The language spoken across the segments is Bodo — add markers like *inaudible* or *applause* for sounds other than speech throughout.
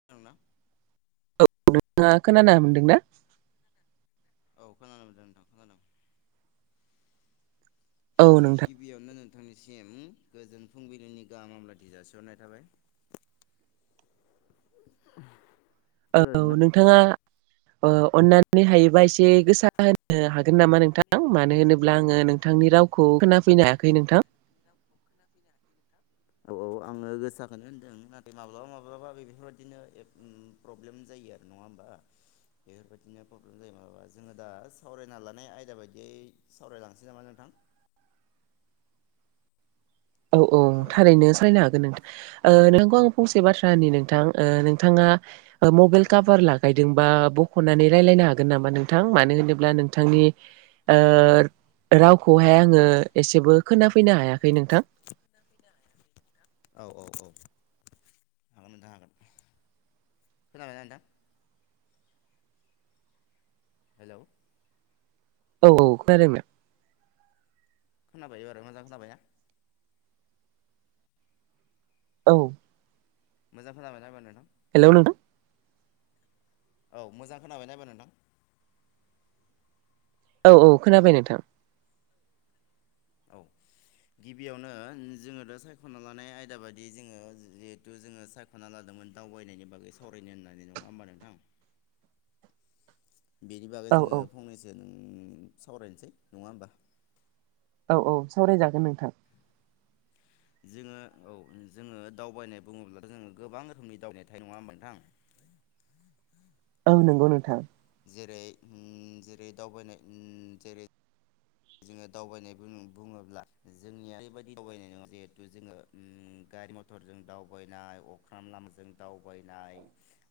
*unintelligible* औ नोंथाङा हेलौ खोना मोनदों ना? औ खोनानो मोनदों नोंथां खोनादों। औ नोंथा गिबियावनो नोंथांनिसिम गोजोन फुंबिलिनि गाहाम हामलाथि जासिहरनाय थाबाय। *unintelligible* थाङा ओ अननानै हायोबा एसे गोसा होनो हागोन नामा नोंथां मानो होनोब्ला आङो नोंथांनि राव खौ खोना फैनो हायाखै नोंथां। औ औ आङो गोसाखोनो होनदों नाथाय माब्लाबा माब्लाबा बे बेफोरबायदिनो एफ उम प्रब्लेम जायो आरो नङा होमबा? बेफोरबायदिनो प्रब्लेम जायो माबा जोङो दा सावरायना लानाय आयदा बायदियै सावरायलांसै नामा नोंथां? औ औ खोनादोंना थारैनो सायनो हागोन नोंथा ओ नोंखौ आं फंसे बाथ्रा औ होनि नोंथां ओ नोंथाङा ओ मबेल औ काभार लागायदोंबा ब खनानै रायलायनो हागोन नामा नोंथां मानो होनोब्ला नोंथांनि ओ रावखौहाय आङो एसेबो खोनाफैनो हायाखै नोंथां। औ औ औ हागोन नोंथां हागोन। खोनाबायना नोंथां? हेलौ औ औ *unintelligible* खोनाबाय एबारो मोजां खोनाबाय ना? औ। मोजां खोनाबाय ना एबार नोंथां? हेलौ नोंथा औ मोजां खोनाबायना एबार नोंथां? औ औ खोनाबाय नोंथां। औ गिबियावनो जोङो दा सायख'ना लानाय आयदा बायदियै जोङो जिहेथु जोङो साय ख'ना लादोंमोन दावबायनायनि बागै सावरायनो होननानै नङा होमबा नोंथां? बेनि बागै औ जोङो औ फंनैसो नों सावरायनोसै नङा होमबा? औ औ सावरायजागोन नोंथां। जोङो औ जोङो दावबायनाय बुङोब्लाथ' जोङो गोबां रोखोमनि दावनाय थायो नङा होमा नोंथां? औ नोंगौ नोंथां। जेरै हम जेरै दावबायनाय उम जेरै जोङो दावबायनाय बुन बुङोब्ला जोंनिया ओरैबायदि दावबायनाय *unintelligible* जिहेथु जोङो उम गारि मथरजों दावबायनाय अख्राम लामाजों दावबायनाय।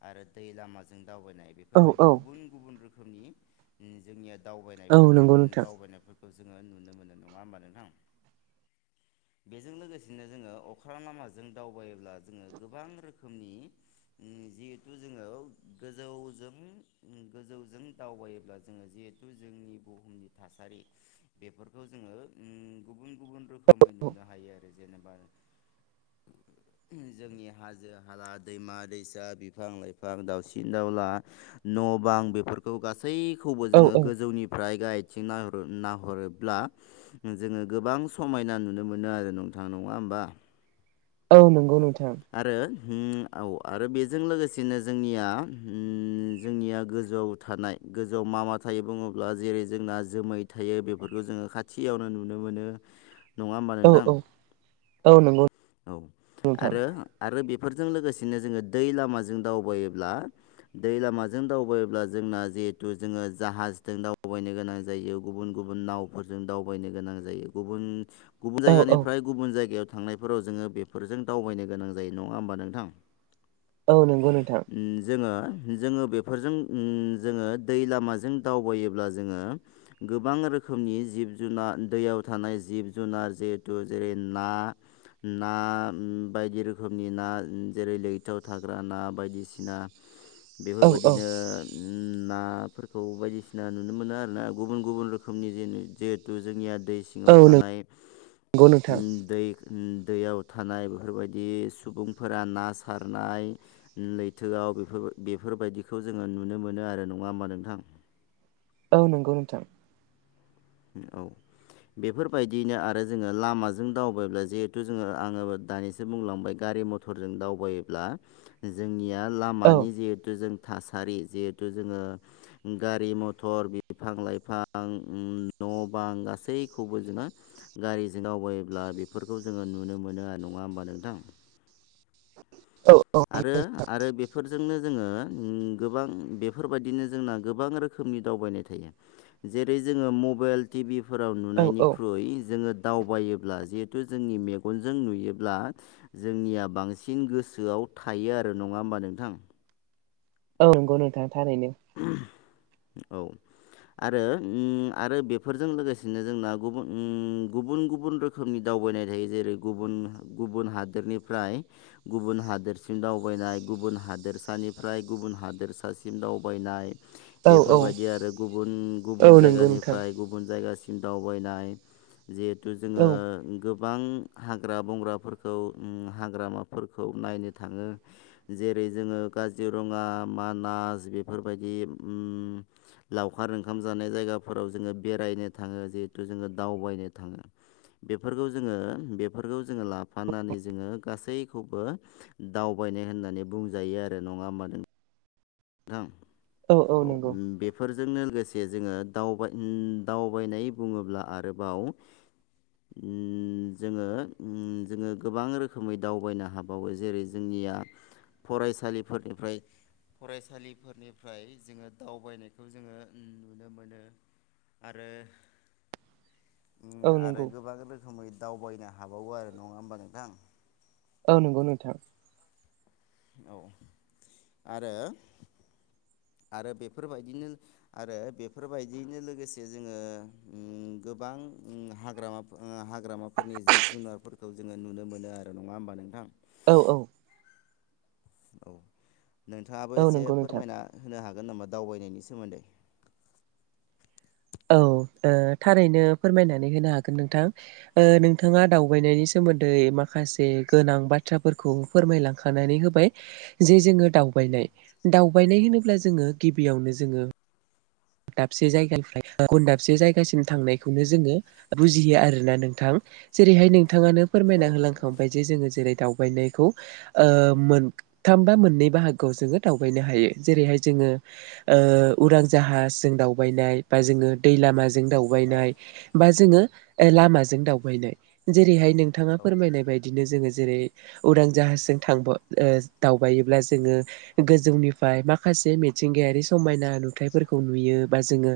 आरो दै लामाजों दावबायनाय। औ बेफोरबायदि औ गुबुन गुबुन रोखोमनि जोंनिया औ दावबायनायफोर ओ नंगौ नोंथां दावबायनायफोर खौ जोङो नुनो मोनो नङा होमबा नोंथां। बेजों लोगोसेनो जोङो अख्रा लामाजों दावबायोब्ला जोङो गोबां रोखोमनि। उम जिहेथु जोङो गोजौजों गोजौजों दावबायोब्ला जोङो जिहे तु जोंनि बुहुमनि थासारि बेफोरखौ जोङो उम गुबुन गुबुन रोखोमै नुनो हायो आरो जेनेबा। जोंनि हा जो हाला दैमा-दैसा, बिफां-लाइफां, दावसिन-दाउला न' बां बेफोरखौ गासैखौबो औ जोङो औ गोजौनिफ्राय गायथिं नाह नाहरोब्ला जोङो गोबां समायना नुनो मोनो आरो नोंथां नङा होमबा। औ नोंगौ नोंथां। आरो औ आरो बेजों लोगोसेनो जोंनिया जोंनिया गोजौआव। थानाय गोजौआव मा मा थायो बुङोब्ला जेरै जोंना जोमै थायो बेफोरखौ जोङो खाथियावनो नुनो मोनो। *inaudible* औ नोंथां औ औ नंगौ। औ नोंथां आरो आरो बेफोरजों लोगोसेनो जोङो दै लामाजों दावबायोब्ला। दै लामाजों दावबायायोब्ला जोंना जिहेथु जोङो जाहाजजों दावबायनो गोनां जायो। गुबुन गुबुन नावफोरजों दावबायनो गोनां जायो गुबुन गुबुन औ औ जायगानिफ्राय गुबुन जायगायाव थांनाय। फोराव जोङो बेफोरजों दावबायनो गोनां जायो नङा होमबा नोंथां। औ नंगौ नोंथां जोङो। जोङो बेफोरजों उम जोङो दै लामाजों दावबायोब्ला जोङो। गोबां रोखोमनि जिब जुना दैयाव थानाय जिब जुनार जिहेथु जेरै ना ना बायदि रोखोमनि ना जेरै लैथोआव थाग्रा ना बायदिसिना। औ बेफोरबायदिनो औ उम नाफोरखौ बायदिसिना नुनो मोनो आरोना गुबुन गुबुन रोखोमनि जेनि जिहेथु जोंनिया दैस सिङाव औ थानाय नंगौ नोंथां उम दै उम। दैयाव थानाय बेफोरबायदि सुबुंफोरा ना सारनाय। लैथोआव बेफोर बेफोरबायदिखौ जोङो नुनो मोनो आरो नङा होनबा नोंथां। औ नोंगौ नोंथां। औ। बेफोरबायदियैनो आरो जोङो लामाजों दावबायब्ला जिहेथु जोङो आङो दानिसो बुंलांबाय गारि मथर। मटरजों दावबायोब्ला जोंनिया औ लामानि जिहेथु जों। थासारि जिहेथु जोङो गारि मथर बिफां-लाइफां न' बां गासैखौबो जोंङो। गारिजों दावबोायोब्ला बेफोरखौ जोङो नुनो मोनो आरो नङा होमबा नोंथां। औ औ आरो आरो बेफोरजोंनो जोङो गोबां बेफोरबायदिनो जोंना गोबां रोखोमनि दावबायनाय थायो। जेरै जोङो मबाइल टिभिफोराव औ औ नुनायनिख्रुइ जोङो। दावबायोब्ला जिहेथु जोंनि मेगनजों नुयोब्ला। जोंनिया बांसिन गोसोआव थायो आरो नङा होमबा नोंथां। औ नंगौ नोंथां थारैनो औ। आरो आरो बेफोरजों लोगोसेनो जोंना गुबुन गुबुन गुबुन रोखोम। रोखोमनि दावबायनाय थायो जेरै गुबुन गुबुन हादोरनिफ्राय। गुबुन हादोरसिम दावबायनाय गुबुन हादोरसानिफ्राय गुबुन हादोरसासिम दावबाय। यनाय औ औ बेफोरबायदि आरो गुबुन औ गुबुन नंगौ नोंथां जायगानिफ्राय गुबुन जायगासि म दावबायनाय जिहेथु जोङो औ गोबां हाग्रा बंग्राफोरखौ हाग्रामाफोरखौ नायनो थाङो। जेरै जोङो काजिरङा मानास बेफोरबायदि लावखार ओंखाम जानाय जायगाफोराव जोङो बेरायनो थाङो जिहेथु जोङो दावबायनो थाङो बेफोरखौ जोङो बेफोरखौ जोङो लाफानानै जोङो गासैखौबो दावबायनाय होननानै बुंजायो आरो नङा होमब नों थां औ औ बे नंगौ बेफोरजोंनो लोगोसे जोङोबाय दावबायनाय बुङोब्ला आरोबाव *inaudible* ओ जोङो जोङो गोबां रोखोमै दावबायनो हाबावो जेरै जोंनिया फरायसालिफोरनिफ्राय फरायसालिफोरनिफ्राय जोङो दावबायनायखौ जोङो नुनो मोनो आरो औ आरो नंगौ गोबां रोखोमै दावबायनो हाबावो आरो नङा होमबा नोंथां औ नंगौ नोंथां औ आरो आरो बेफोरबायदिनो आरो बेफोरबायदियैनो लोगोसे जोङो गोबां हाग्रामा हाग्रामाफोरनि जिब जुनारफोरखौ जोङो नुनो मोनो आरो नङा होमबा नोंथां औ औ औ नोंथाङाबो औ एसे नंगौ नोंथां फोरमायना होनो हागोन नामा दावबायनायनि सोमोन्दै औ थारैनो फोरमायनानै होनो हागोन नोंथां ओ नोंथाङा दावबायनायनि सोमोन्दै माखासे गोनां बाथ्राफोरखौ फोरमायलांखानानै होबाय जे जोङो दाउ दावबायनाय दावबायनाय होनोब्ला जोङो गिबियावनो जोङो दाबसे जायगानिफ्राय गुबन दाबसे जायगासिम थांनायखौनो जोङो बुजियो आरोना नोंथां जेरैहाय नोंथाङानो औ फोरमायना नंगौ नंगौ होलांखांबाय जे जोङो जेरै दावबायनाय खौ मोनथाम बा मोननै बाहागोआव जोङो दावबायनो हायो जेरैहाय जोङो औ ओ उरां जाहाजजों दावबायनाय बा जोङो दै लामाजों औ दावबायनाय बा जोङो लामाजों दावबायनाय जेरैहाय नोंथाङा औ फोरमायनाय बायदिनो जोङो जेरै उरां जाहाजजों थां दावबायोब्ला जोङो गोजौनिफ्राय माखासे मिथिंगायारि समायना नुथायफोरखौ नुयो बा जोङो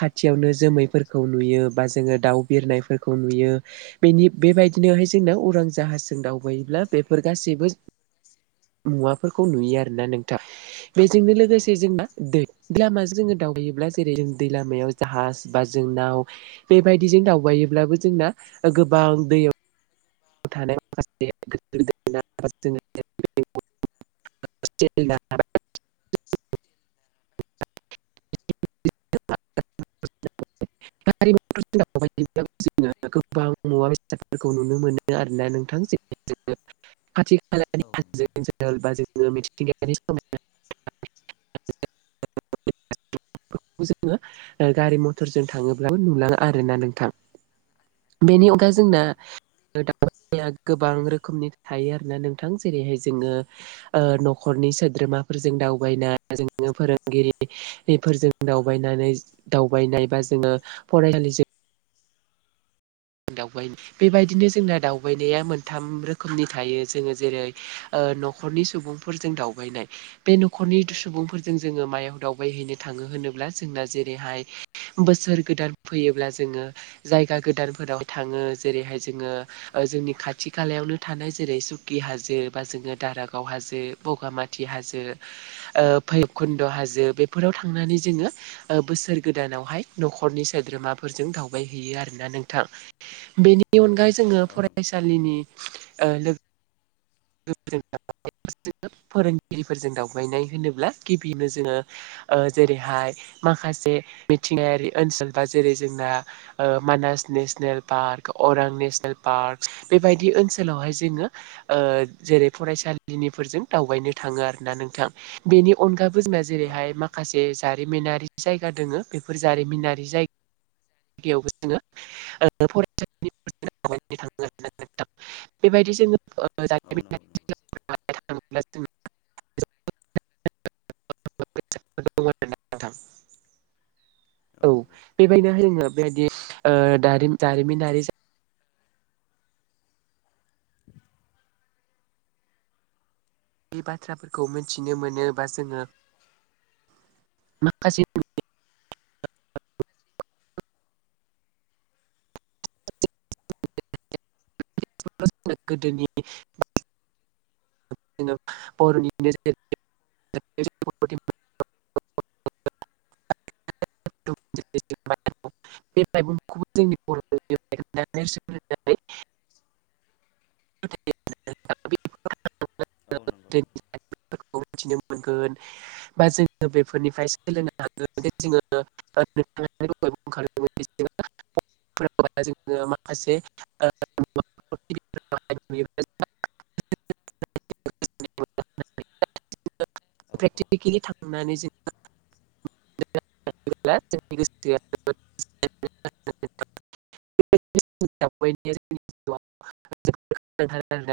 खाथियावनो जोमैफोरखौ नुयो बा जोङो दाउ बिरनायफोरखौ नुयो बेनि बेबायदिनोहाय जोंना उरां जाहाजजों दावबायोब्ला बेफोर गासैबो मुवाफोरखौ नुयो आरोना नोंथां बेजोंनो लोगोसे नंगौ जोंना दै लामा जोङो दावबायोब्ला जेरै जों दै लामायाव जाहाज बा जोंनाव बेबायदिजों दावबायोब्लाबो जोंना गोबां दैयाव थानाय माखासे *unintelligible* *unintelligible* *inaudible* *unintelligible* *unintelligible* जोङो गोबां मुवा बेसादफोरखौ नुनो मोनो आरोना नोंथां *unintelligible* खाथि खालानि औ नंगौ हाजो बा जोङो मिथिंगायारि समायना *unintelligible* *inaudible* जोङो गारि मथरजों थाङोब्लाबो नुलाङो आरोना नोंथां बेनि अनगा औ नंगौ जोंना नंगौ दावबायनायख गोबां रोखोमनि थायो आरोना नोंथां जेरैहाय जोङो ओ न'खरनि सोद्रोमाफोरजों दावबायना जोङो फोरोंगिरि बेफोरजों दावबायनानै दावबायनाय बा जोङो फरायनानै जों दावबायनाय बेबायदिनो जोंना दावबायनाया मोनथाम रोखोमनि थायो जोङो जेरै ओ न'खरनि सुबुंफोरजों दावबायनाय बे न'खरनि औ सुबुंफोरजों जोङो मायाव दावबायहैनो थाङो होनोब्ला जोंना जेरैहाय बोसोर गोदान फैयोब्ला जोङो जायगा गोदानफोराव थाङो जेरैहाय जोङो जोंनि खाथि खालायावनो थानाय जेरै सुकि हाजो बा जोङो दारागाव हाजो बगामाथि हाजो भैरबकुन्द' हाजो बेफोराव थांनानै जोङो बोसोर गोदानावहाय न'खरनि सोद्रोमाफोरजों दावबायहैयो आरोना नों नोंथां बेनि अनगायै जोङो औ नंगौ फरायसालिनि *unintelligible* लोगो फोरोंगिरिफोरजों दावबायनाय होनोब्ला गिबियावनो जोङो जेरैहाय माखासे मिथिंगायारि ओनसोल बा जेरै जोंना मानास नेसनेल पार्क अरां नेसनेल पार्क बेबायदि ओनसोलावहाय जोङो ओ जेरै फरायसालिनिफोरजों दावबायनो थाङो आरोना नोंथां बेनि अनगाबो जोंना औ जेरैहाय नंगौ माखासे जे जारिमिनारि जायगा दोङो बेफोर जारिमिनारि जायगा जायगायावबो जोङो फरायसालि थाङो आरोना औ नंगौ औ नंगौ *inaudible* *inaudible* *unintelligible* नोंथां *inaudible* औ नंगौ बेबायदि नोङो बेबायदि दारिमिनारि *inaudible* बे बाथ्राफोरखौ मिथिनो मोनोबा जोङो माखासे गोदोनि बर'नि *inaudible* बे माइगंखौबो जोंनि बर *unintelligible* औ नंगौ नंगौ मिथिनो मोनगोन बा जोङो बेफोरनिफ्राय *unintelligible* फोरा जोङो माखासे ओ *unintelligible* *unintelligible* औ औ प्रेक्टिकेलि थांनानै जों *unintelligible* *unintelligible*